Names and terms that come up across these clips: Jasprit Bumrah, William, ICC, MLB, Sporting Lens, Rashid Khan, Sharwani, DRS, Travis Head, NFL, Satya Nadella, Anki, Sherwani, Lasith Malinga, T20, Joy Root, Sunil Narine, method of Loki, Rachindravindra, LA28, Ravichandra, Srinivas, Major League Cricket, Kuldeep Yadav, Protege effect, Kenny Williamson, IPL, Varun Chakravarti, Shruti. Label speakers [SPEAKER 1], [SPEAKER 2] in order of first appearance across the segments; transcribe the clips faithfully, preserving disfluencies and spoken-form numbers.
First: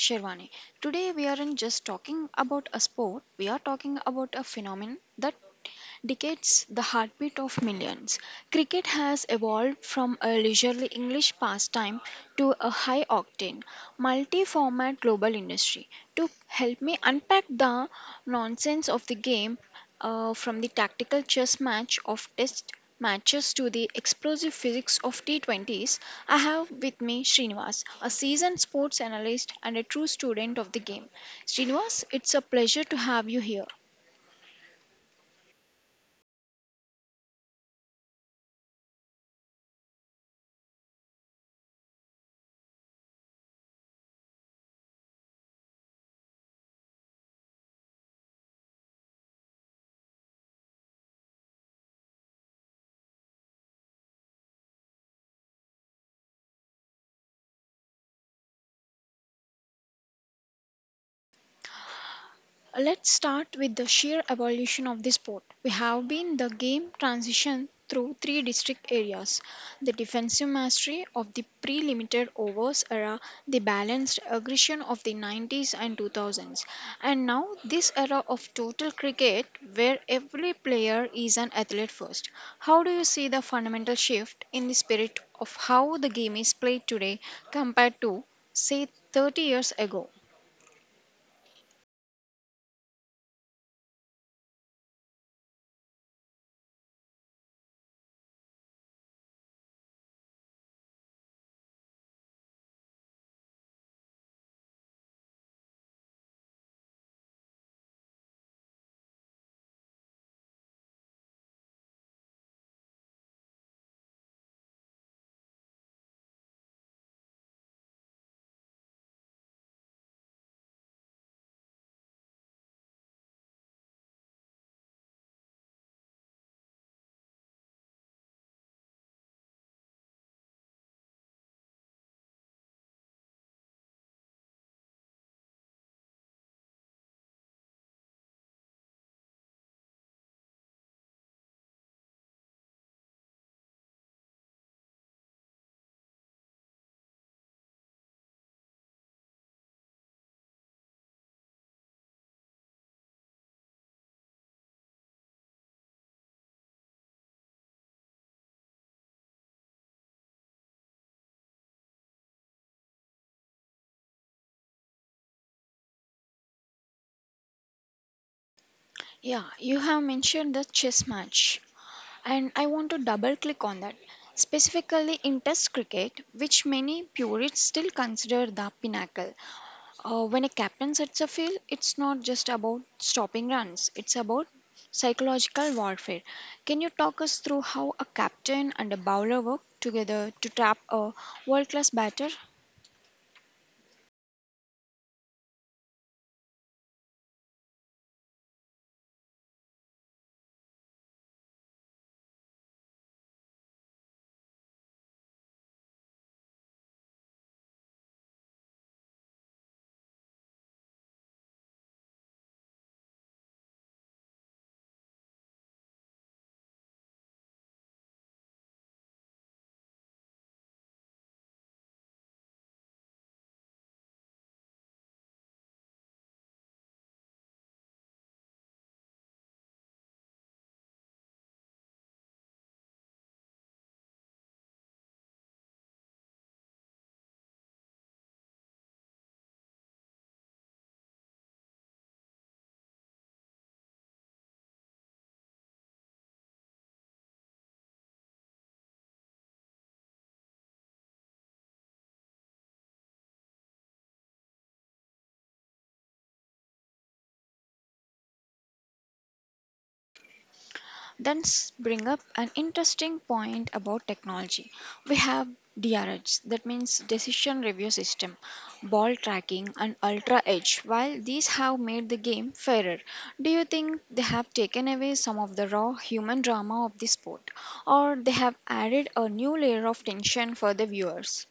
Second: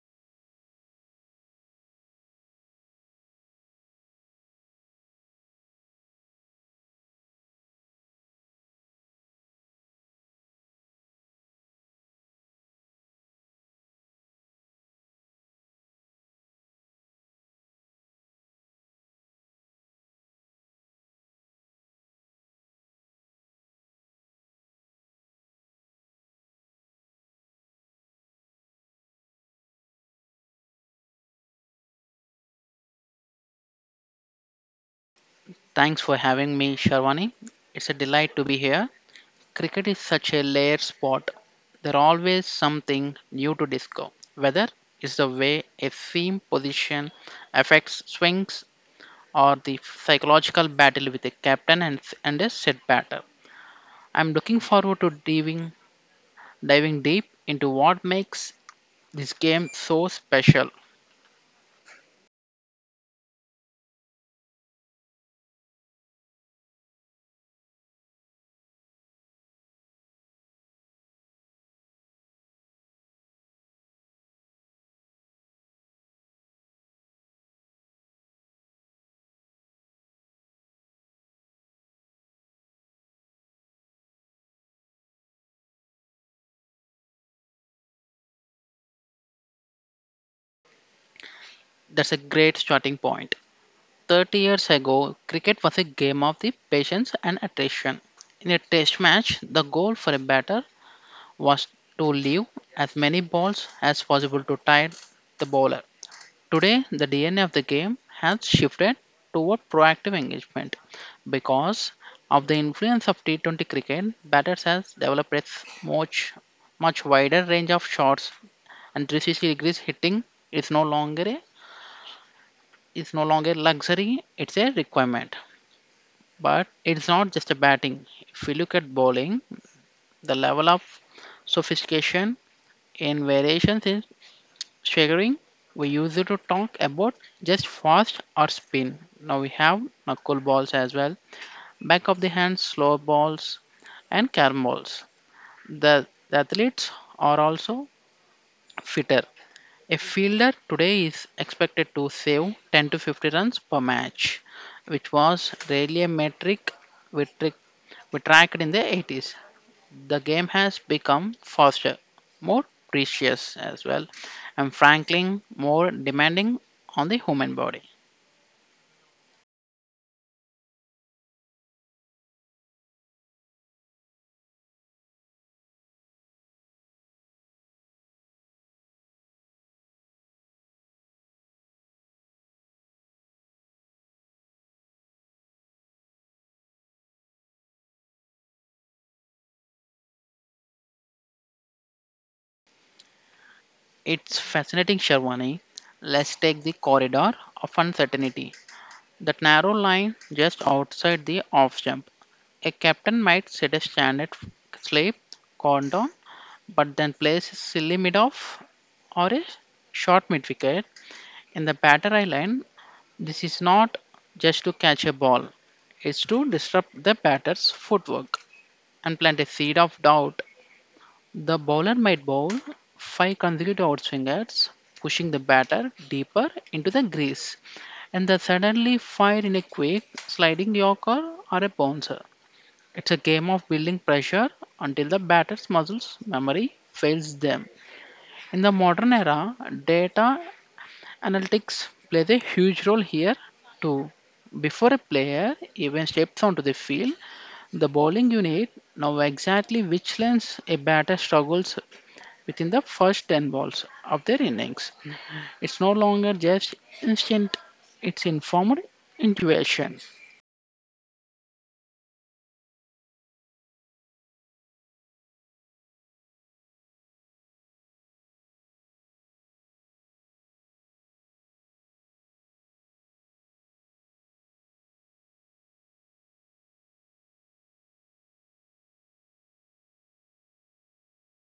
[SPEAKER 1] Sherwani. Today we aren't just talking about a sport; we are talking about a phenomenon that decades the heartbeat of millions. Cricket has evolved from a leisurely English pastime to a high octane, multi format global industry. To help me unpack the nonsense of the game, uh, from the tactical chess match of test matches to the explosive physics of T twenties, I have with me Srinivas, a seasoned sports analyst and a true student of the game. Srinivas, it's a pleasure to have you here.
[SPEAKER 2] Thanks for having me, Sharwani. It's a delight to be here. Cricket is such a layered sport. There's always something new to discover. Whether it's the way a seam position affects swings or the psychological battle with a captain and, and a set batter. I'm looking forward to diving, diving deep into what makes this game so special.
[SPEAKER 1] Let's start with the sheer evolution of the sport. We have been the game transition through three district areas, the defensive mastery of the pre limited overs era, the balanced aggression of the nineties and two thousands, and now this era of total cricket where every player is an athlete first. How do you see the fundamental shift in the spirit of how the game is played today compared to, say, thirty years ago?
[SPEAKER 2] That's a great starting point. thirty years ago, cricket was a game of the patience and attrition. In a test match, the goal for a batter was to leave as many balls as possible to tire the bowler. Today, the D N A of the game has shifted toward proactive engagement because of the influence of T twenty cricket. Batters has developed a much much wider range of shots, and 360 degrees hitting is no longer a is no longer luxury; it's a requirement. But it's not just a batting. If we look at bowling, the level of sophistication and variations is staggering. We used to talk about just fast or spin. Now we have knuckle balls as well, back of the hand slow balls, and carom balls. The, the athletes are also fitter. A fielder today is expected to save ten to fifty runs per match, which was rarely a metric we, trick, we tracked in the eighties. The game has become faster, more precious as well, and frankly, more demanding on the human body.
[SPEAKER 1] Yeah, you have mentioned the chess match, and I want to double click on that, specifically in Test cricket, which many purists still consider the pinnacle. Uh, when a captain sets a field, it's not just about stopping runs, it's about psychological warfare. Can you talk us through how a captain and a bowler work together to trap a world class batter?
[SPEAKER 2] It's fascinating, Sharwani. Let's take the corridor of uncertainty. That narrow line just outside the off jump. A captain might set a standard slip cordon, but then plays a silly mid off or a short mid wicket. In the batter I line, this is not just to catch a ball, it's to disrupt the batter's footwork and plant a seed of doubt. The bowler might bowl five consecutive outswingers, pushing the batter deeper into the crease, and then suddenly fire in a quick sliding yorker or a bouncer. It's a game of building pressure until the batter's muscles memory fails them. In the modern era, data analytics plays a huge role here too. Before a player even steps onto the field, the bowling unit know exactly which lens a batter struggles within the first ten balls of their innings. It's no longer just instinct, it's informed intuition.
[SPEAKER 1] That's bring up an interesting point about technology. We have D R Hs, that means decision review system, ball tracking, and ultra edge. While these have made the game fairer, do you think they have taken away some of the raw human drama of the sport, or they have added a new layer of tension for the viewers?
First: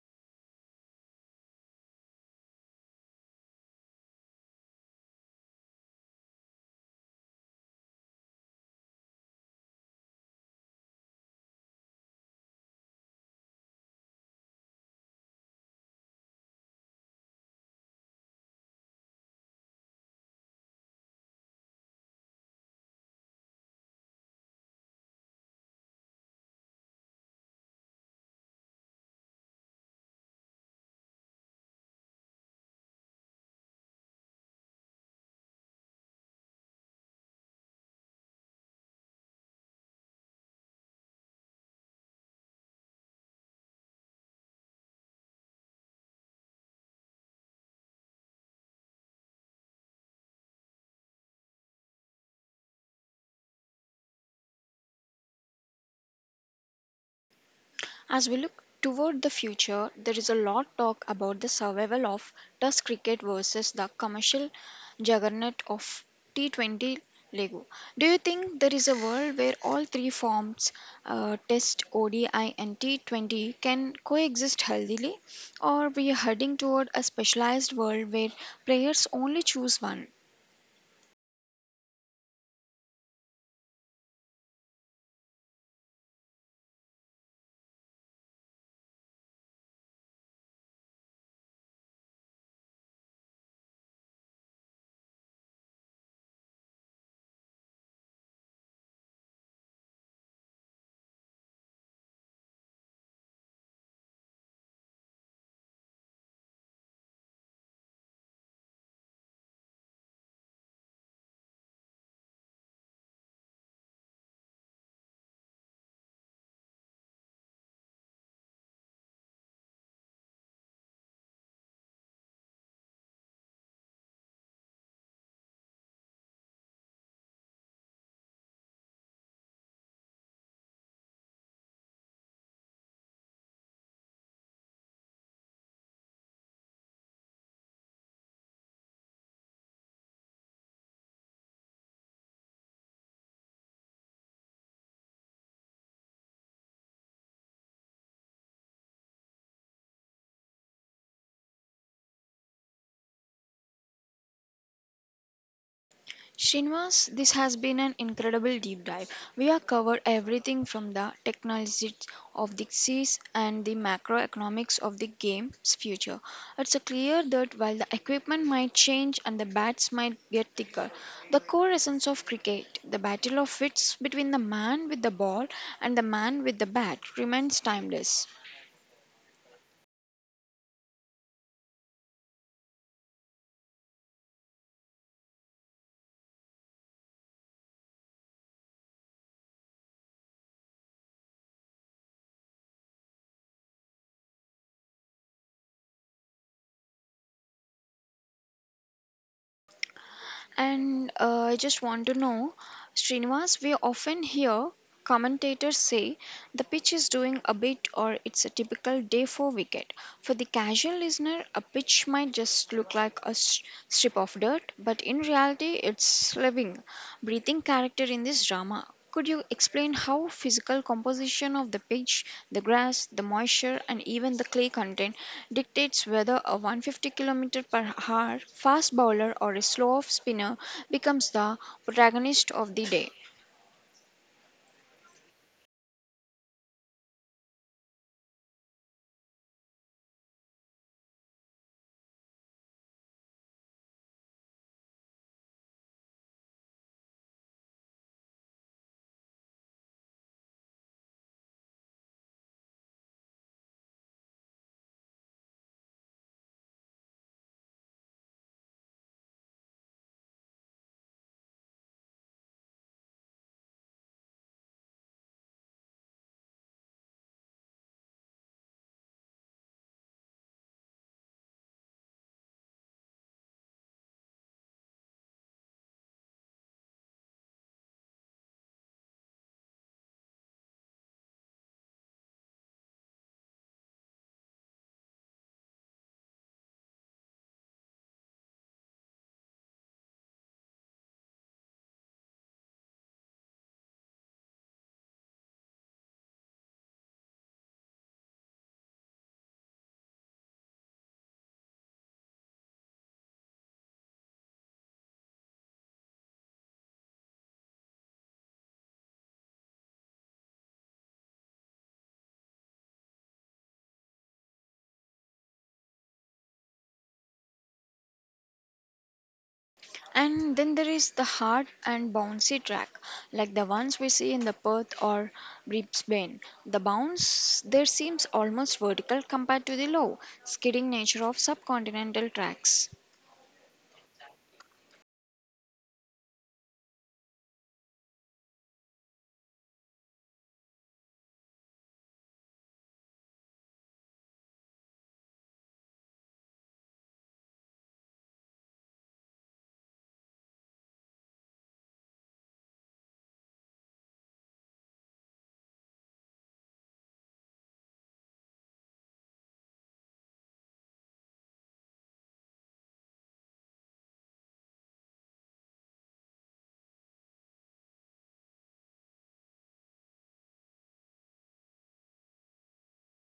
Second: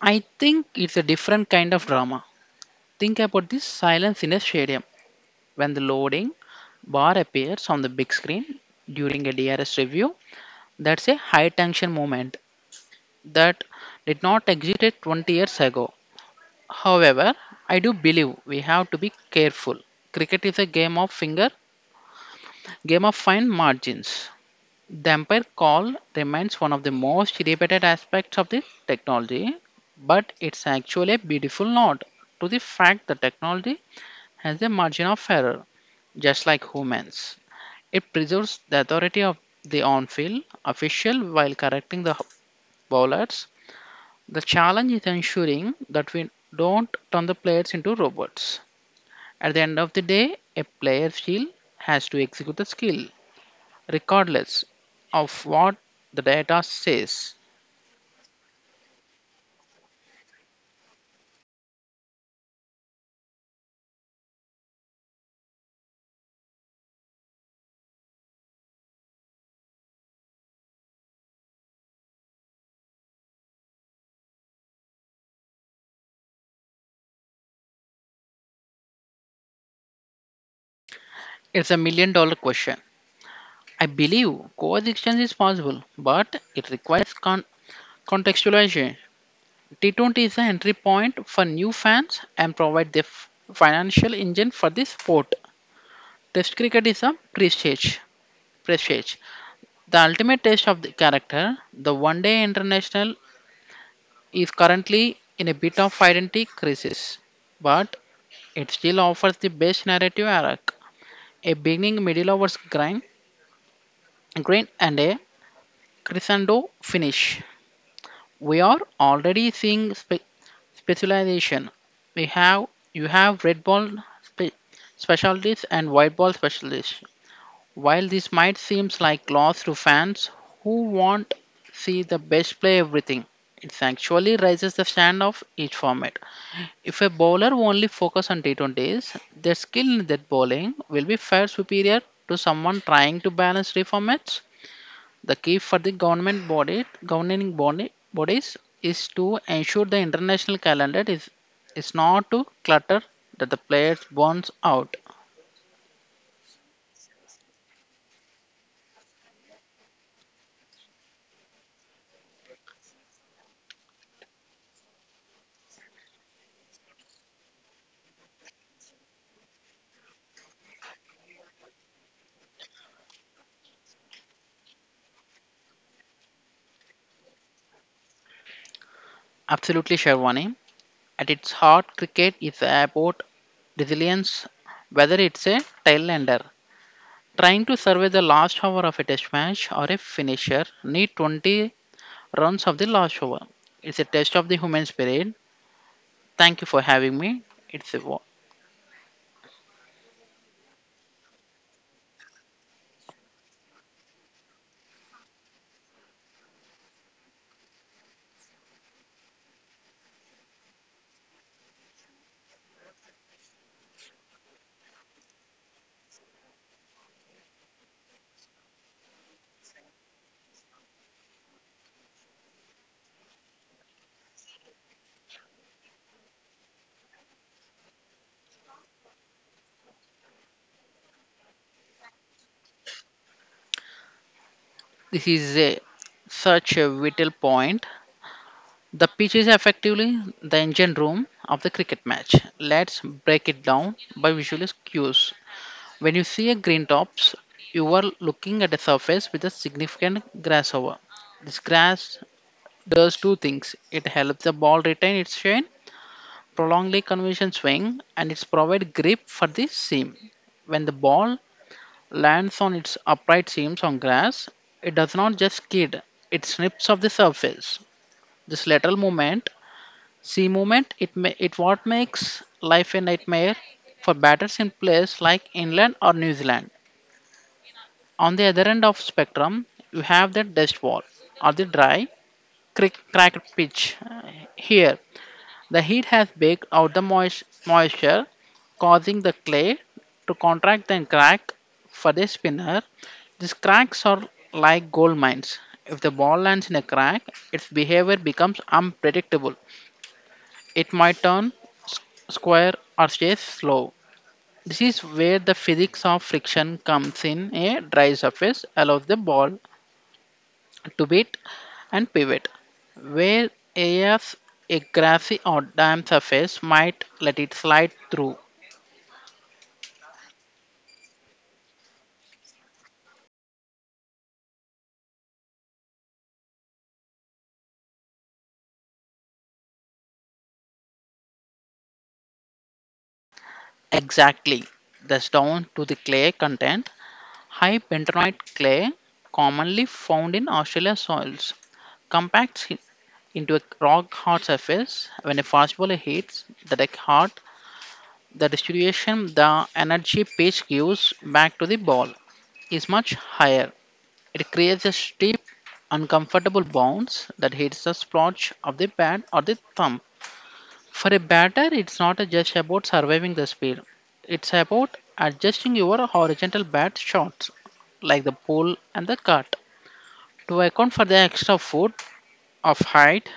[SPEAKER 2] I think it's a different kind of drama. Think about this silence in a stadium when the loading bar appears on the big screen during a D R S review. That's a high tension moment that did not exist twenty years ago. However, I do believe we have to be careful. Cricket is a game of finger, game of fine margins. The umpire call remains one of the most debated aspects of the technology, but it's actually a beautiful nod to the fact that technology has a margin of error, just like humans. It preserves the authority of the on-field official while correcting the bowlers. The challenge is ensuring that we don't turn the players into robots. At the end of the day, a player still has to execute the skill, regardless of what the data says.
[SPEAKER 1] As we look toward the future, there is a lot talk about the survival of Test cricket versus the commercial juggernaut of T twenty Lego. Do you think there is a world where all three forms, uh, Test, O D I, and T twenty, can coexist healthily, or we are heading toward a specialized world where players only choose one?
[SPEAKER 2] It's a million dollar question. I believe coexistence is possible, but it requires con- contextualization. T twenty is the entry point for new fans and provide the f- financial engine for the sport. Test cricket is a prestige. prestige. The ultimate test of the character, the one day international, is currently in a bit of identity crisis, but it still offers the best narrative arc: a beginning, middle overs grind, grind, and a crescendo finish. We are already seeing spe- specialization. We have you have red ball spe- specialties and white ball specialists. While this might seem like loss to fans who want see the best play everything, it actually raises the standard of each format. If a bowler only focus on T twenties, their skill in that bowling will be far superior to someone trying to balance three formats. The key for the government body governing body bodies is to ensure the international calendar is is not to clutter that the players burns out.
[SPEAKER 1] Srinivas, this has been an incredible deep dive. We have covered everything from the technologies of the seas and the macroeconomics of the game's future. It's clear that while the equipment might change and the bats might get thicker, the core essence of cricket, the battle of wits between the man with the ball and the man with the bat, remains timeless.
[SPEAKER 2] Absolutely, Sherwani. At its heart, cricket is about resilience, whether it's a tailender trying to survive the last hour of a test match or a finisher need twenty runs of the last over. It's a test of the human spirit. Thank you for having me. It's a, wa-
[SPEAKER 1] And uh, I just want to know, Srinivas, we often hear commentators say the pitch is doing a bit or it's a typical day for wicket. For the casual listener, a pitch might just look like a s- strip of dirt, but in reality, it's living, breathing character in this drama. Could you explain how physical composition of the pitch, the grass, the moisture, and even the clay content dictates whether a one hundred fifty kilometers per hour fast bowler or a slow off spinner becomes the protagonist of the day?
[SPEAKER 2] this is a, such a vital point. The pitch is effectively the engine room of the cricket match. Let's break it down by visual cues. When you see a green tops, you are looking at a surface with a significant grass grassover. This grass does two things. It helps the ball retain its chain, prolong the convention swing, and it provides grip for the seam. When the ball lands on its upright seams on grass, it does not just skid, it snips off the surface. This lateral movement, seam movement, it, ma- it what makes life a nightmare for batters in place like England or New Zealand. On the other end of spectrum, you have the dust wall or the dry, crick, cracked pitch. uh, Here, the heat has baked out the moist, moisture, causing the clay to contract and crack. For the spinner, these cracks are like gold mines. If the ball lands in a crack, its behavior becomes unpredictable. It might turn s- square or stay slow. This is where the physics of friction comes in. A dry surface allows the ball debate and pivot, where AF a grassy or damp surface might let it slide through.
[SPEAKER 1] And then there is the hard and bouncy track, like the ones we see in the Perth or Brisbane. The bounce there seems almost vertical compared to the low, skidding nature of subcontinental tracks.
[SPEAKER 2] Exactly, thus down to the clay content. High bentonite clay, commonly found in Australian soils, compacts i- into a rock hard surface. When a fastball hits the deck hard, the distribution the energy pitch gives back to the ball is much higher. It creates a steep uncomfortable bounce that hits the splotch of the pad or the thumb. For a batter, it's not just about surviving the spin. It's about adjusting your horizontal bat shots, like the pull and the cut, to account for the extra foot of height.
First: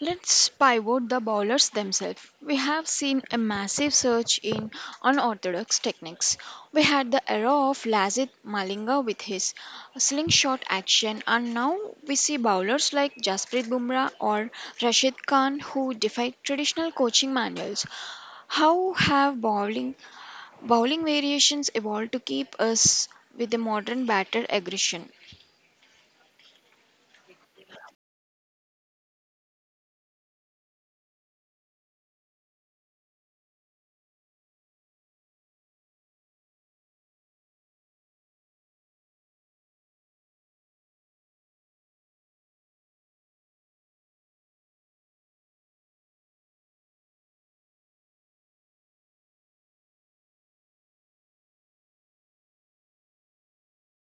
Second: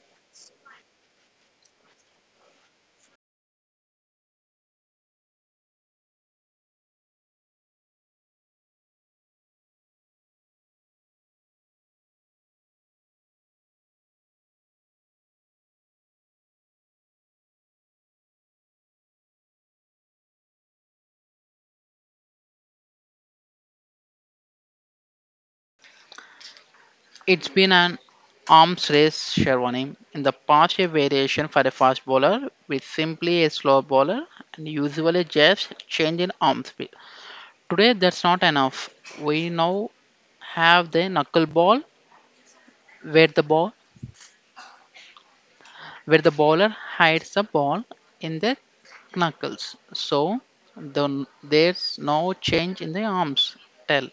[SPEAKER 1] Let's pivot the bowlers themselves. We have seen a massive surge in unorthodox techniques. We had the era of Lazit Malinga with his slingshot action, and now we see bowlers like Jasprit Bumrah or Rashid Khan who defy traditional coaching manuals. How have bowling bowling variations evolved to keep us with the modern batter aggression?
[SPEAKER 2] It's been an arms race, Sherwani. In the past, a variation for a fast bowler with simply a slow bowler and usually just change in arm speed. Today, that's not enough. We now have the knuckleball, where the ball, where the bowler hides the ball in the knuckles. So the, there's no change in the arms tell,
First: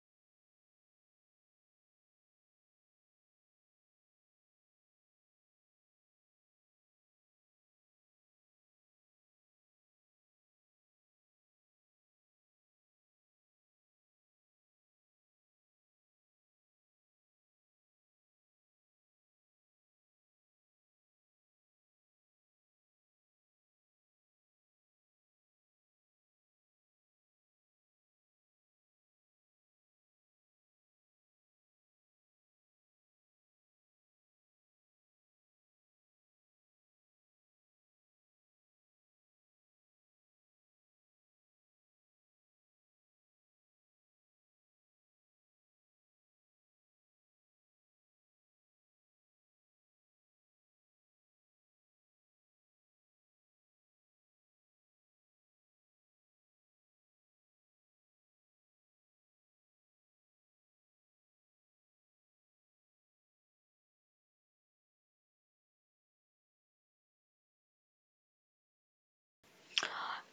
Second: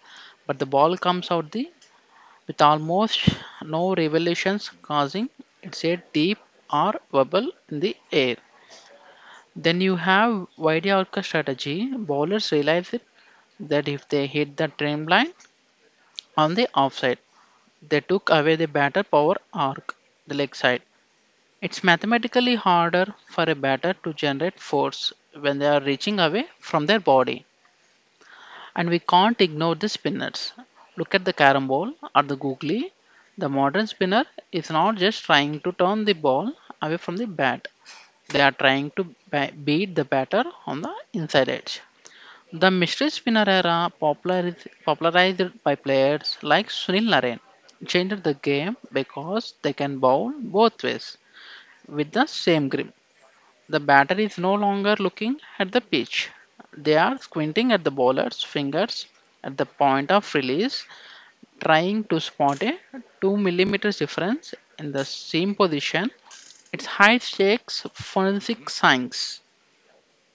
[SPEAKER 2] but the ball comes out the with almost no revolutions, causing it's a deep or bubble in the air. Then you have wide orca strategy. Bowlers realize it that if they hit the trim line, on the offside, they took away the batter power arc, the leg side. It's mathematically harder for a batter to generate force when they are reaching away from their body. And we can't ignore the spinners. Look at the carom ball or the googly. The modern spinner is not just trying to turn the ball away from the bat, they are trying to ba- beat the batter on the inside edge. The mystery spinner era, popularized, popularized by players like Sunil Narine, changed the game because they can bowl both ways with the same grip. The batter is no longer looking at the pitch, they are squinting at the bowler's fingers at the point of release, trying to spot a two millimeter difference in the seam position. It's high stakes forensic science.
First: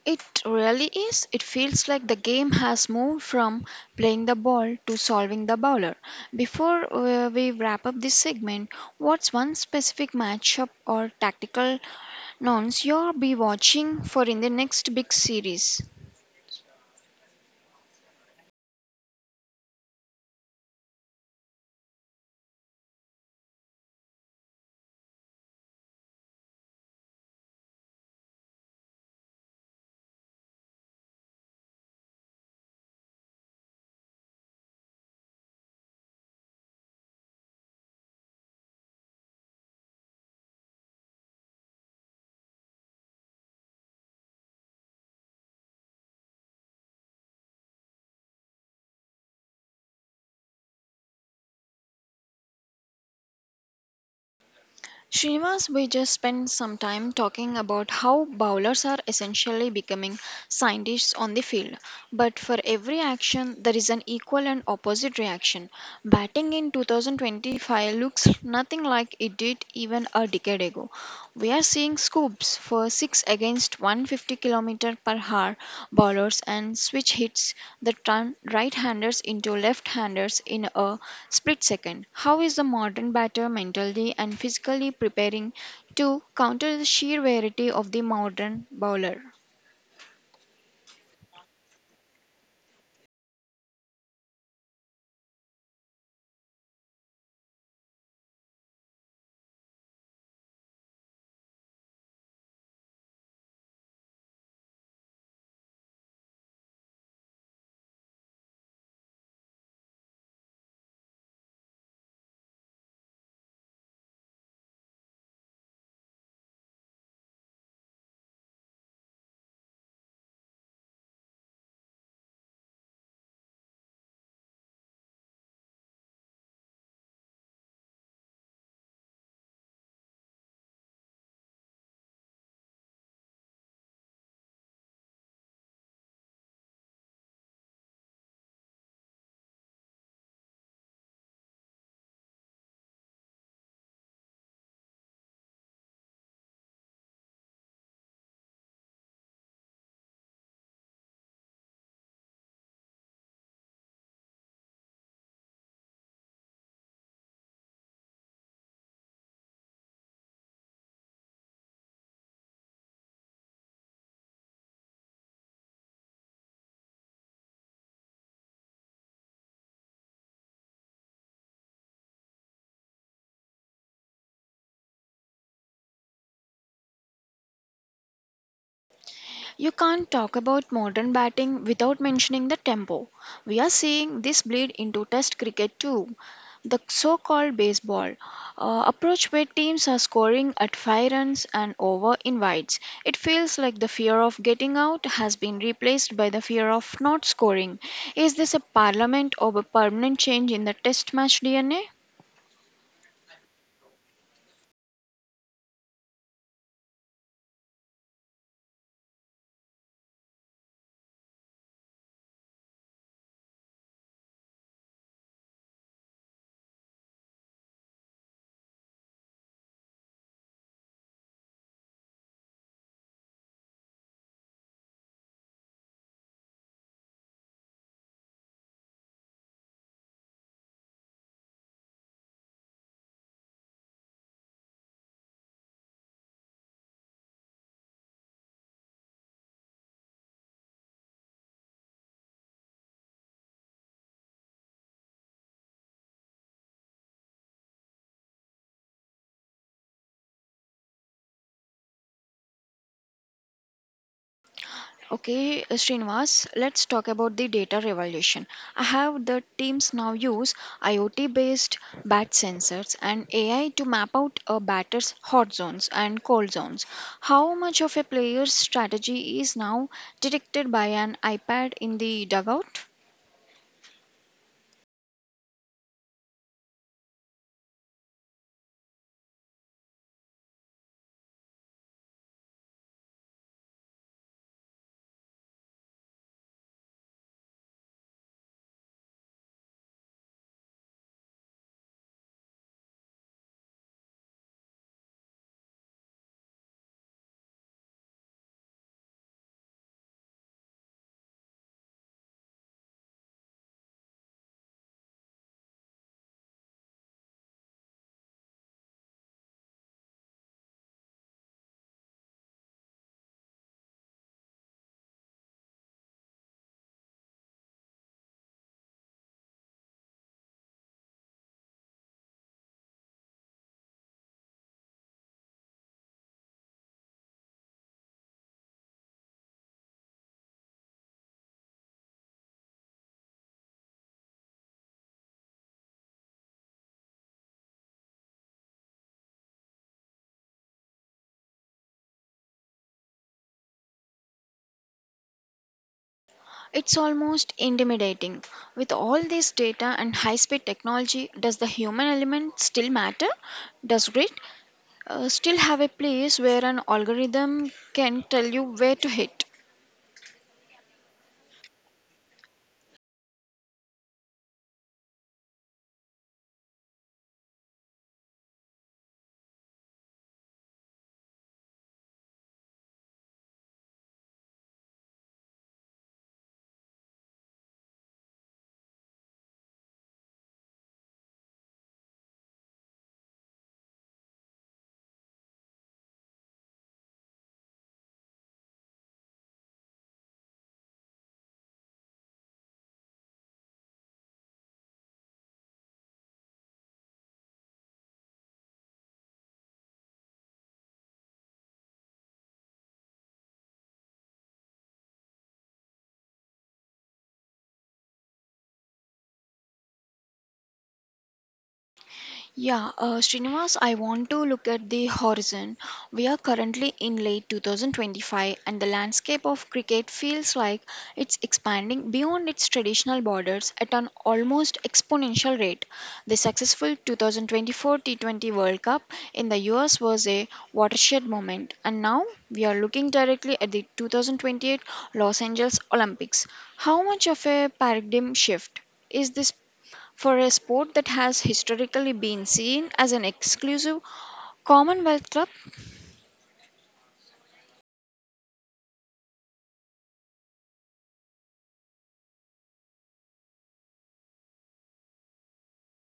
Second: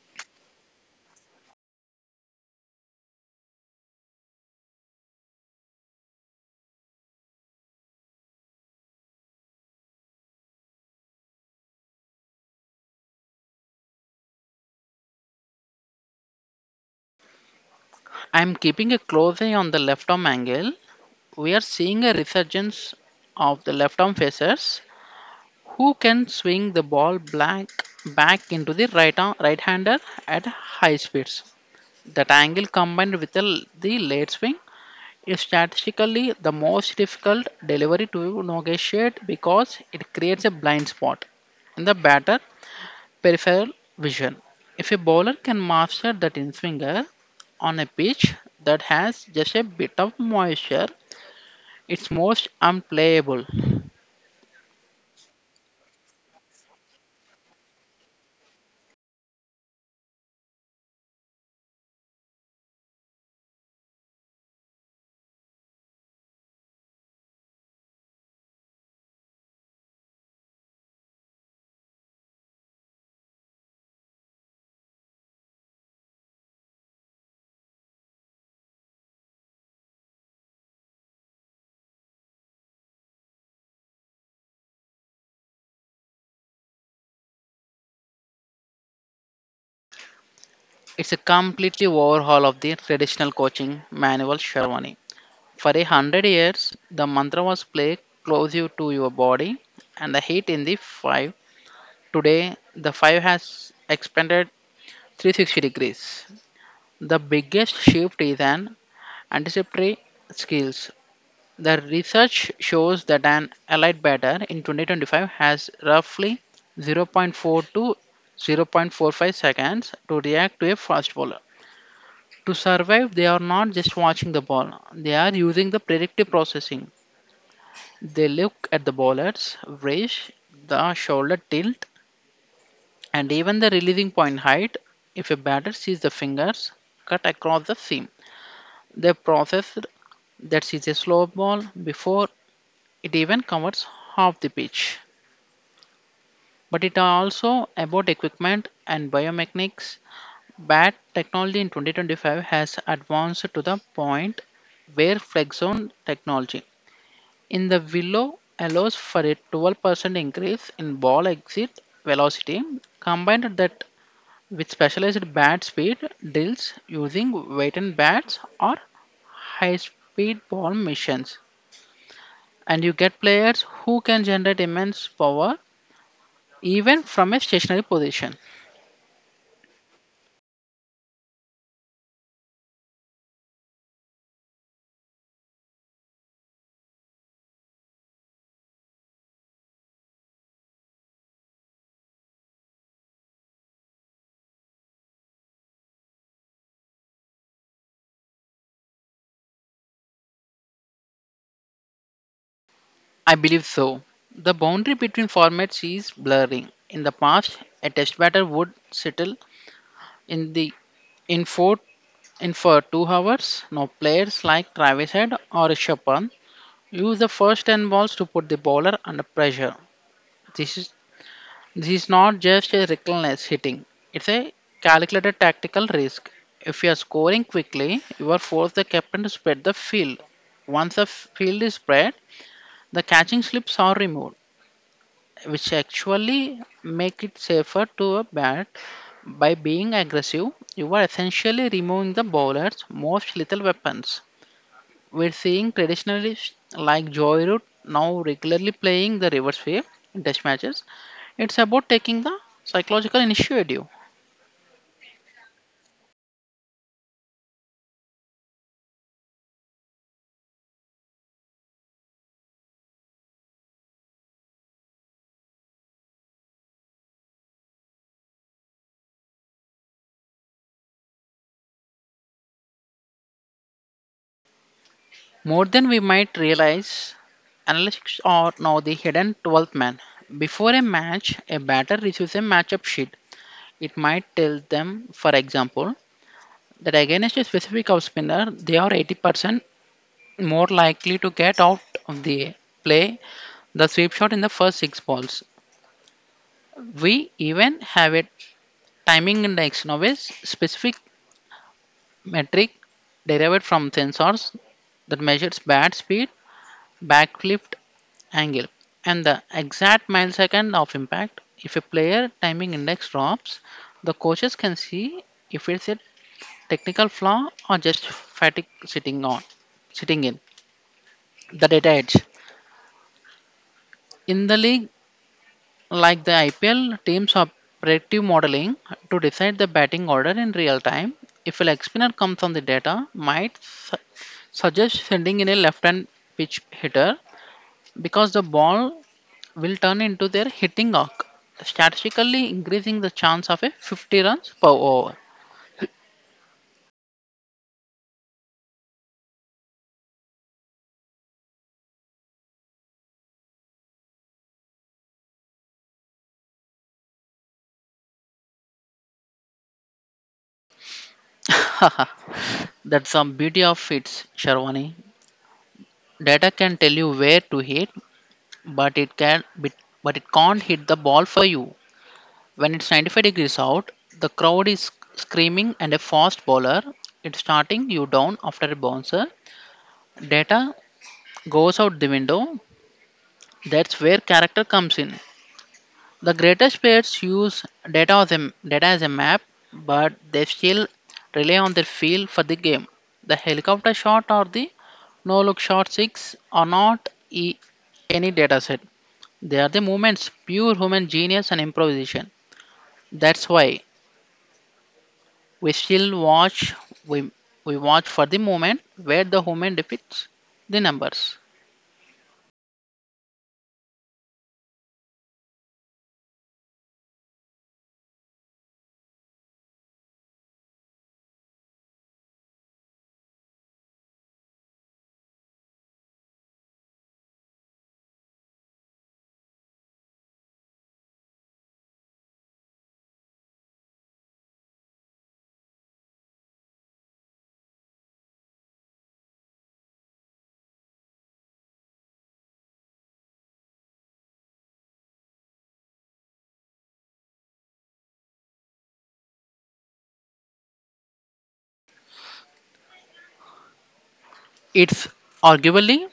[SPEAKER 1] It really is. It feels like the game has moved from playing the ball to solving the bowler. Before uh, we wrap up this segment, what's one specific matchup or tactical nonce you'll be watching for in the next big series?
[SPEAKER 2] I'm keeping a close eye on the left arm angle. We are seeing a resurgence of the left arm facers who can swing the ball blank back into the right arm, right hander at high speeds. That angle combined with the, the late swing is statistically the most difficult delivery to negotiate because it creates a blind spot in the batter peripheral vision. If a bowler can master that in swinger on a pitch that has just a bit of moisture, it's most unplayable.
[SPEAKER 1] Srinivas, we just spent some time talking about how bowlers are essentially becoming scientists on the field. But for every action, there is an equal and opposite reaction. Batting in two thousand twenty-five looks nothing like it did even a decade ago. We are seeing scoops for six against one hundred fifty kilometers per hour bowlers and switch hits the tran- right-handers into left-handers in a split second. How is the modern batter mentally and physically preparing to counter the sheer variety of the modern bowler?
[SPEAKER 2] It's a completely overhaul of the traditional coaching manual, Sherwani. For a hundred years, the mantra was played close you to your body and the heat in the five. Today, the five has expanded three hundred sixty degrees. The biggest shift is an anticipatory skills. The research shows that an allied batter in twenty twenty-five has roughly zero point zero point four to zero point four five seconds to react to a fastball. To survive, they are not just watching the ball, they are using the predictive processing. They look at the bowler's raise, the shoulder tilt, and even the releasing point height. If a batter sees the fingers cut across the seam, they process that sees a slow ball before it even covers half the pitch. But it also about equipment and biomechanics. Bat technology in twenty twenty-five has advanced to the point where flex zone technology in the willow allows for a twelve percent increase in ball exit velocity. Combined that with specialized bat speed drills using weighted bats or high speed ball missions, and you get players who can generate immense power even from a stationary position.
[SPEAKER 1] You can't talk about modern batting without mentioning the tempo. We are seeing this bleed into Test cricket too. The so called baseball uh, approach, where teams are scoring at five runs and over in wides. It feels like the fear of getting out has been replaced by the fear of not scoring. Is this a parliament or a permanent change in the Test match D N A?
[SPEAKER 2] I believe so. The boundary between formats is blurring. In the past, a test batter would settle in the in four in for two hours. Now players like Travis Head or Rishabh Pant use the first ten balls to put the bowler under pressure. This is this is not just a reckless hitting; it's a calculated tactical risk. If you are scoring quickly, you are forced the captain to spread the field. Once the field is spread, the catching slips are removed, which actually make it safer to a bat. By being aggressive, you are essentially removing the bowler's most lethal weapons. We're seeing traditionalists like joy root now regularly playing the reverse wave in test matches. It's about taking the psychological initiative.
[SPEAKER 1] Okay, uh, Srinivas, let's talk about the data revolution. I have the teams now use IoT based bat sensors and A I to map out a batter's hot zones and cold zones. How much of a player's strategy is now detected by an iPad in the dugout?
[SPEAKER 2] More than we might realize, analytics are now the hidden twelfth man. Before a match, a batter receives a matchup sheet. It might tell them, for example, that against a specific off spinner, they are eighty percent more likely to get out of the play the sweep shot in the first six balls. We even have a timing index now, a specific metric derived from sensors that measures bat speed, backlift angle, and the exact millisecond of impact. If a player timing index drops, the coaches can see if it's a technical flaw or just fatigue sitting on sitting in. The data edge. In the league like the I P L, teams are predictive modeling to decide the batting order in real time. If a leg spinner comes on, the data might su- suggest sending in a left hand pitch hitter because the ball will turn into their hitting arc, statistically increasing the chance of a fifty runs per over.
[SPEAKER 1] It's almost intimidating. With all this data and high speed technology, does the human element still matter? Does grit? Uh, still have a place where an algorithm can tell you where to hit.
[SPEAKER 2] That's some beauty of it, Sharwani. Data can tell you where to hit, but it can but but it can't hit the ball for you. When it's ninety-five degrees out, the crowd is screaming and a fast bowler it's starting you down after a bouncer. Data goes out the window. That's where character comes in. The greatest players use data as a, data as a map, but they still rely on their feel for the game. The helicopter shot or the no look shot six are not e- any data set. They are the moments, pure human genius and improvisation. That's why we still watch, we, we watch for the moment where the human defeats the numbers.
[SPEAKER 1] Yeah, uh, Srinivas, I want to look at the horizon. We are currently in late twenty twenty-five, and the landscape of cricket feels like it's expanding beyond its traditional borders at an almost exponential rate. The successful two thousand twenty-four T twenty World Cup in the U S was a watershed moment, and now we are looking directly at the two thousand twenty-eight Los Angeles Olympics. How much of a paradigm shift is this for a sport that has historically been seen as an exclusive Commonwealth club.
[SPEAKER 2] It's arguably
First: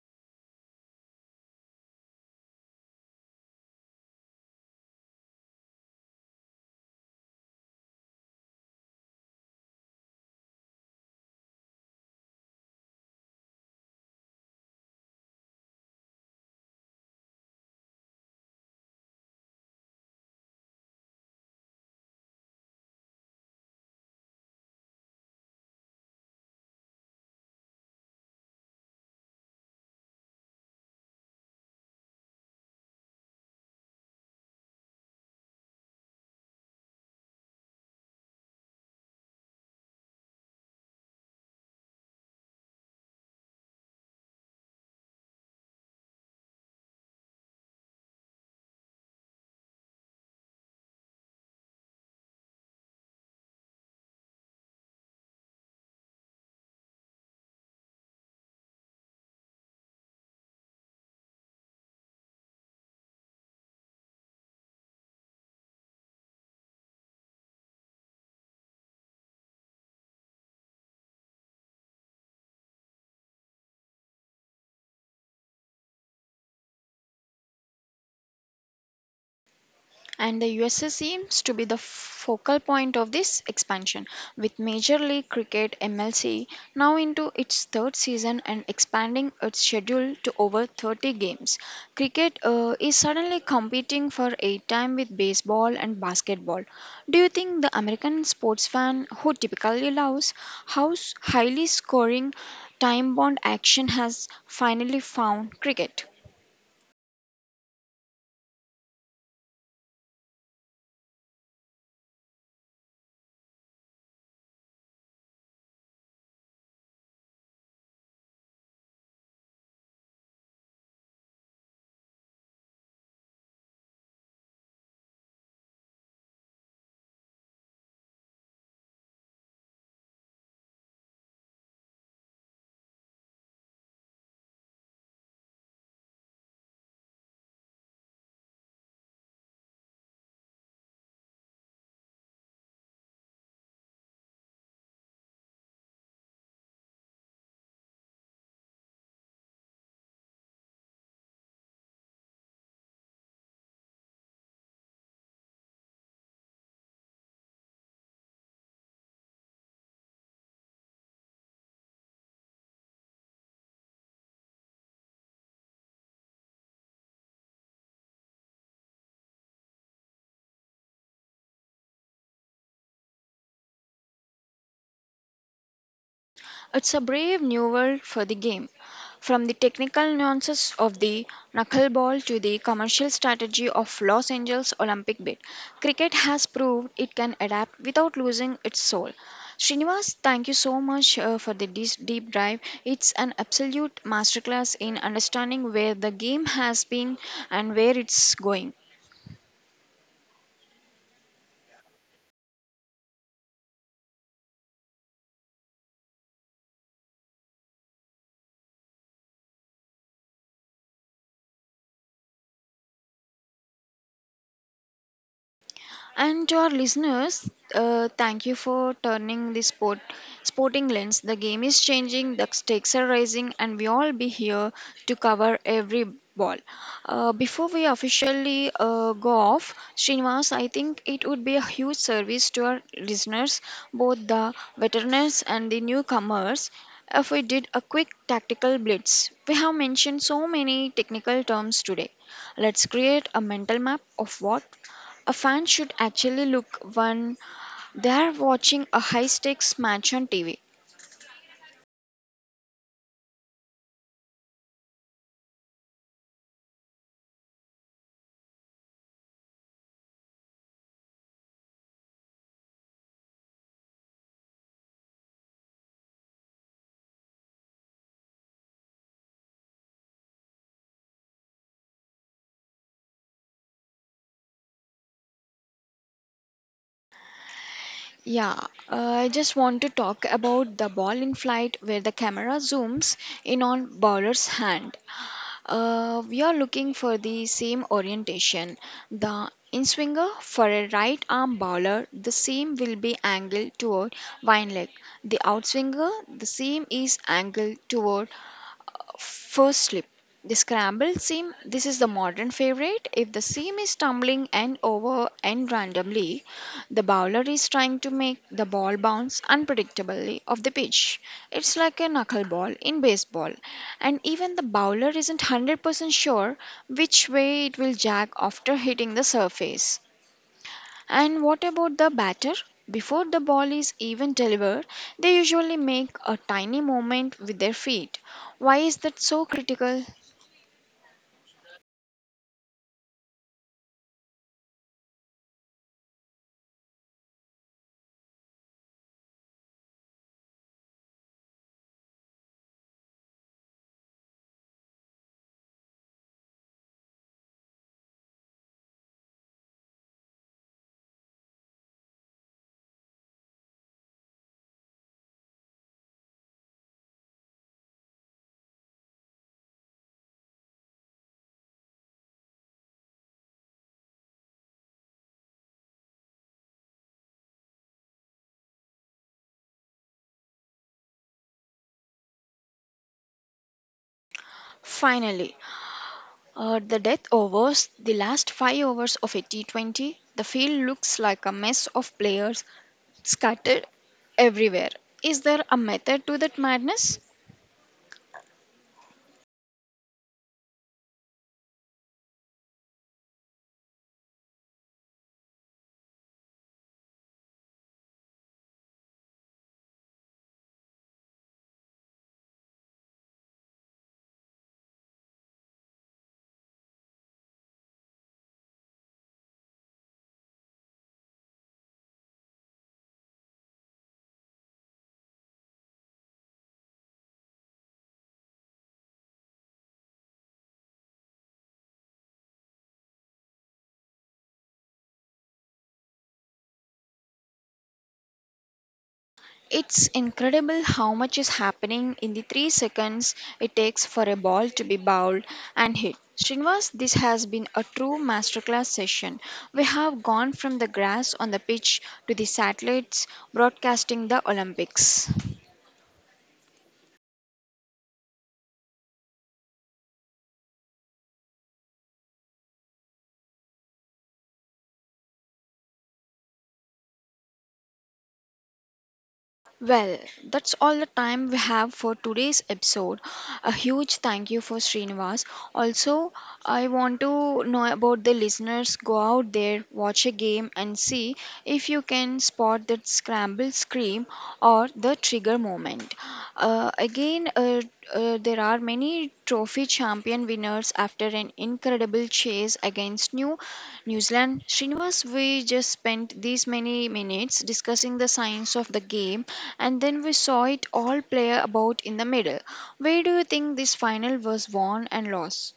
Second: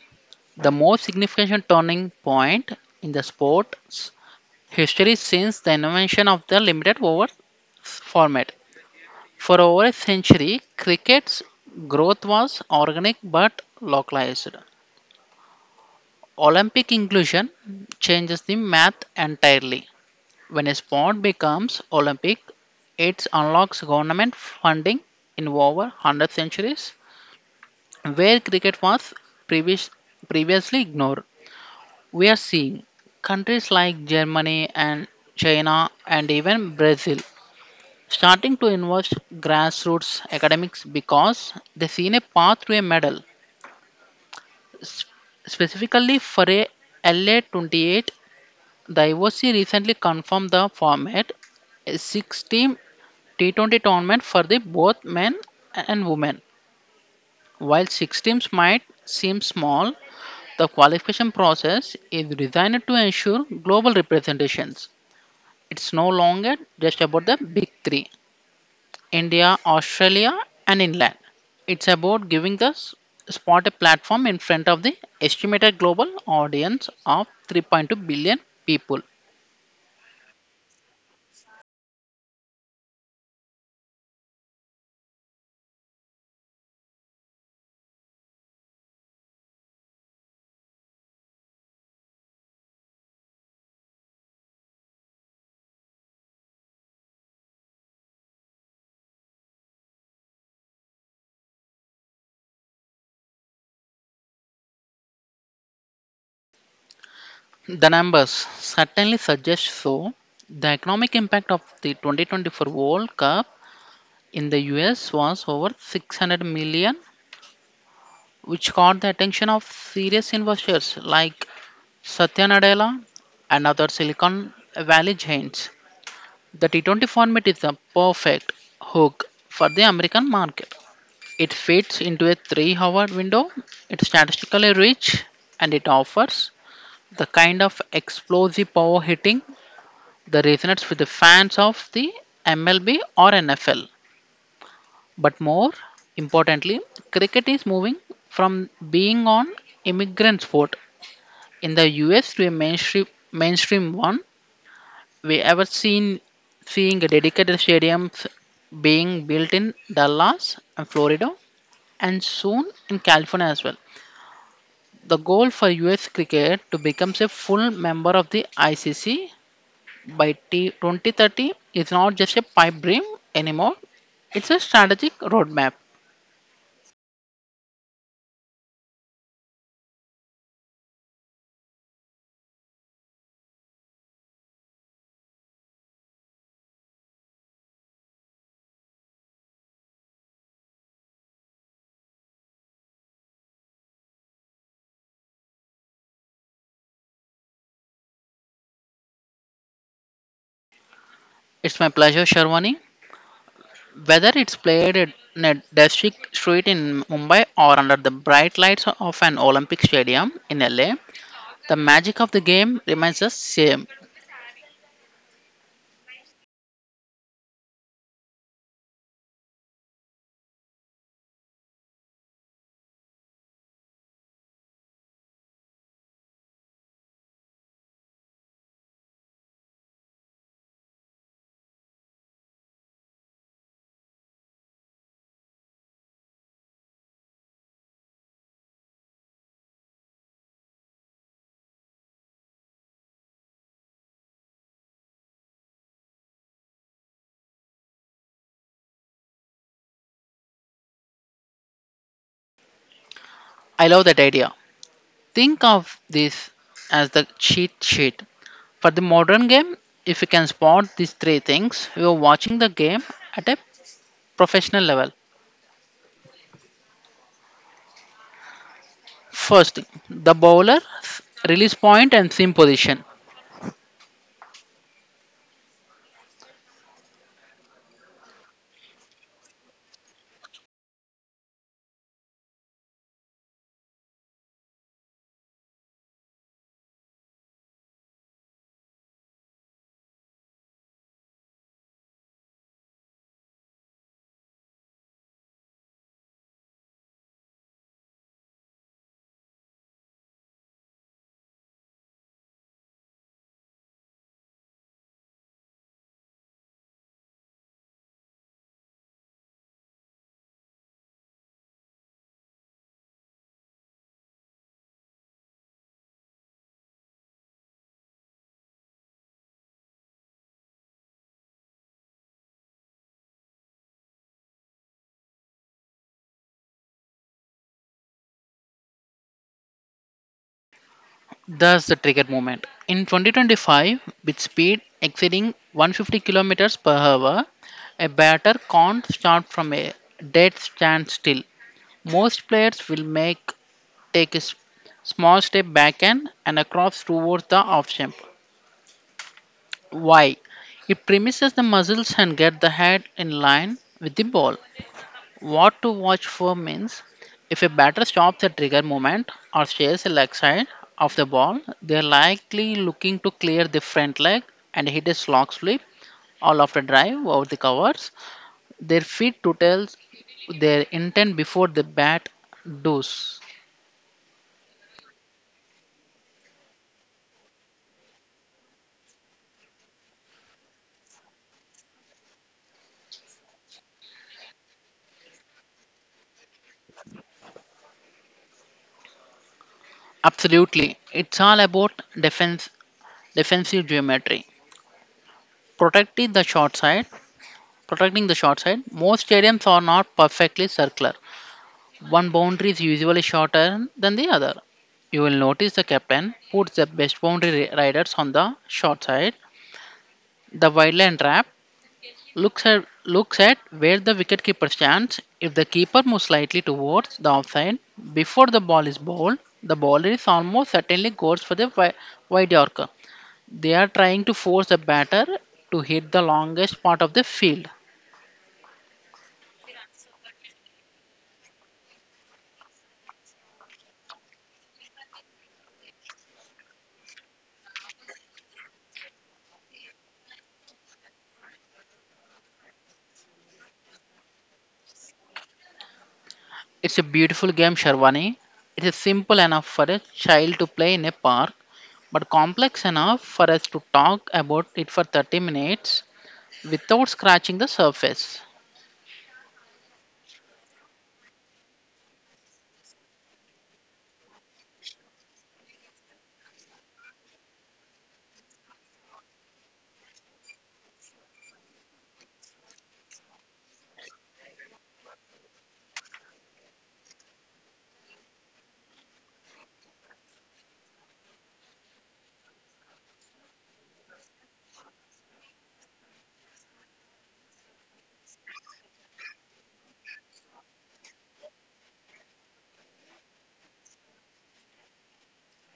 [SPEAKER 2] the most significant turning point in the sport's history since the invention of the limited over format. For over a century, cricket's growth was organic but localized. Olympic inclusion changes the math entirely. When a sport becomes Olympic, it unlocks government funding in over one hundred centuries, where cricket was previous, previously ignored. We are seeing countries like Germany and China and even Brazil starting to invest grassroots academics because they see a path to a medal. S- Specifically for a L A twenty-eight, the I O C recently confirmed the format, a six team T twenty tournament for the both men and women. While six teams might seem small, the qualification process is designed to ensure global representations. It's no longer just about the big three, India, Australia, and England. It's about giving the s- sport a platform in front of the estimated global audience of three point two billion people.
[SPEAKER 1] And the U S A seems to be the focal point of this expansion, with Major League Cricket M L C now into its third season and expanding its schedule to over thirty games. Cricket uh, is suddenly competing for a time with baseball and basketball. Do you think the American sports fan who typically loves how s- highly scoring time bound action has finally found cricket?
[SPEAKER 2] The numbers certainly suggest so. The economic impact of the twenty twenty-four World Cup in the U S was over six hundred million, which caught the attention of serious investors like Satya Nadella and other Silicon Valley giants. The T twenty format is the perfect hook for the American market. It fits into a three hour window, it's statistically rich, and it offers the kind of explosive power hitting that resonates with the fans of the M L B or N F L. But more importantly, cricket is moving from being an immigrant sport in the U S to a mainstream mainstream one. We ever seen seeing dedicated stadiums being built in Dallas and Florida and soon in California as well. The goal for U S cricket to become a full member of the I C C by t- twenty thirty is not just a pipe dream anymore. It's a strategic roadmap.
[SPEAKER 1] It's a brave new world for the game. From the technical nuances of the knuckleball to the commercial strategy of Los Angeles Olympic bid, cricket has proved it can adapt without losing its soul. Srinivas, thank you so much uh, for the dis- deep dive. It's an absolute masterclass in understanding where the game has been and where it's going.
[SPEAKER 2] It's my pleasure, Sharwani. Whether it's played at in a district street in Mumbai or under the bright lights of an Olympic stadium in L A, the magic of the game remains the same.
[SPEAKER 1] And to our listeners, uh, thank you for turning the sport sporting lens. The game is changing, the stakes are rising, and we all be here to cover every ball. Uh, before we officially uh, go off, Srinivas, I think it would be a huge service to our listeners, both the veterans and the newcomers. If we did a quick tactical blitz, we have mentioned so many technical terms today. Let's create a mental map of what a fan should actually look when they're watching a high stakes match on T V.
[SPEAKER 2] I love that idea. Think of this as the cheat sheet. For the modern game, if you can spot these three things, you are watching the game at a professional level. First, the bowler's release point and seam position.
[SPEAKER 1] Yeah, uh, I just want to talk about the ball in flight where the camera zooms in on bowler's hand. Uh, we are looking for the same orientation. The in swinger for a right arm bowler, the seam will be angled toward wine leg. The outswinger, the seam is angled toward first slip. The scrambled seam. This is the modern favorite. If the seam is tumbling end over end randomly, the bowler is trying to make the ball bounce unpredictably off the pitch. It's like a knuckleball in baseball, and even the bowler isn't one hundred percent sure which way it will jack after hitting the surface. And what about the batter? Before the ball is even delivered, they usually make a tiny movement with their feet. Why is that so critical?
[SPEAKER 2] That's the trigger moment. In twenty twenty-five, with speed exceeding one hundred fifty kilometers per hour, a batter can't start from a dead standstill. Most players will make take a s- small step backhand and across towards the off jump. Why? It premises the muscles and get the head in line with the ball. What to watch for means, if a batter stops a trigger moment or stays a leg side of the ball, they're likely looking to clear the front leg and hit a slog sweep all after drive over the covers. Their feet to tell their intent before the bat does.
[SPEAKER 1] Finally, uh, the death overs, the last five overs of a T twenty, the field looks like a mess of players scattered everywhere. Is there a method to that madness?
[SPEAKER 2] Absolutely. It's all about defense defensive geometry. Protecting the short side. Protecting the short side. Most stadiums are not perfectly circular. One boundary is usually shorter than the other. You will notice the captain puts the best boundary ri- riders on the short side. The wideline trap looks at looks at where the wicketkeeper stands. If the keeper moves slightly towards the offside before the ball is bowled, the bowler is almost certainly goes for the wi- wide yorker. They are trying to force the batter to hit the longest part of the field.
[SPEAKER 1] It's incredible how much is happening in the three seconds it takes for a ball to be bowled and hit. Srinivas, this has been a true masterclass session. We have gone from the grass on the pitch to the satellites broadcasting the Olympics.
[SPEAKER 2] It's a beautiful game, Sharwani. It is simple enough for a child to play in a park, but complex enough for us to talk about it for thirty minutes without scratching the surface.
[SPEAKER 1] Well, that's all the time we have for today's episode. A huge thank you for Srinivas. Also, I want to know about the listeners. Go out there, watch a game, and see if you can spot that scramble scream or the trigger moment. Uh, again, uh, uh, uh, there are many trophy champion winners after an incredible chase against New New Zealand. Srinivas, we just spent these many minutes discussing the science of the game, and then we saw it all play about in the middle. Where do you think this final was won and lost?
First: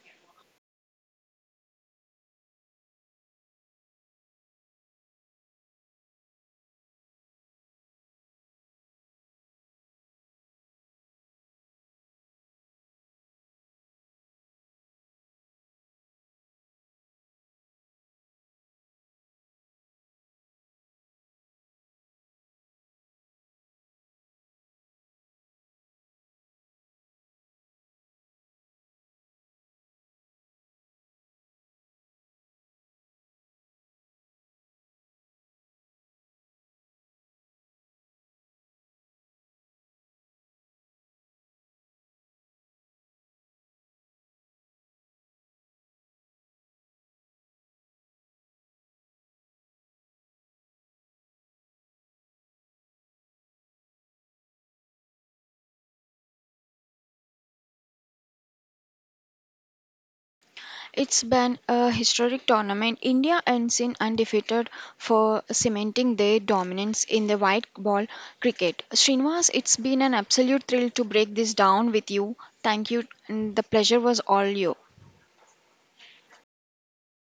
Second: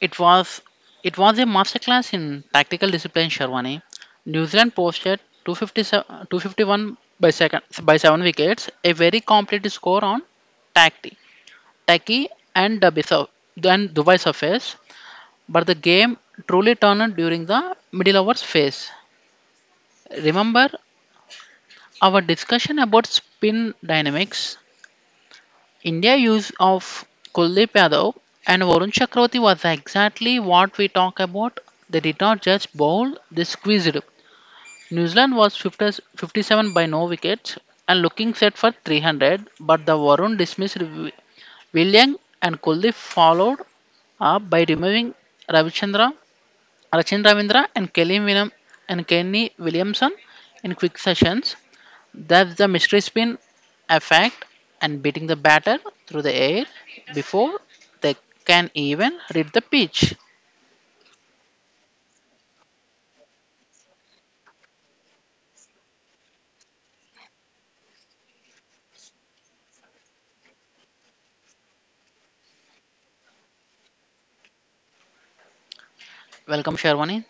[SPEAKER 2] It was it was a masterclass in tactical discipline, Sharwani. New Zealand posted two fifty-seven two fifty-one by, second, by seven wickets, a very complete score on Taki, Taki and Dubai, sur- and Dubai surface, but the game truly turned during the middle overs phase. Remember our discussion about spin dynamics? India's use of Kuldeep Yadav and Varun Chakravarti was exactly what we talk about. They did not just bowl, they squeezed. New Zealand was fifty fifty-seven by no wickets and looking set for three hundred, but the Varun dismissed Wi- William, and Kuldeep followed up by removing Ravichandra, Rachindravindra and Kelly Winam and Kenny Williamson in quick sessions. That's the mystery spin effect, and beating the batter through the air before they can even read the pitch.
[SPEAKER 1] It's been a historic tournament. India ends in undefeated for cementing their dominance in the white ball cricket. Srinivas, it's been an absolute thrill to break this down with you. Thank you, and the pleasure was all yours.
[SPEAKER 2] Welcome, Sharwani.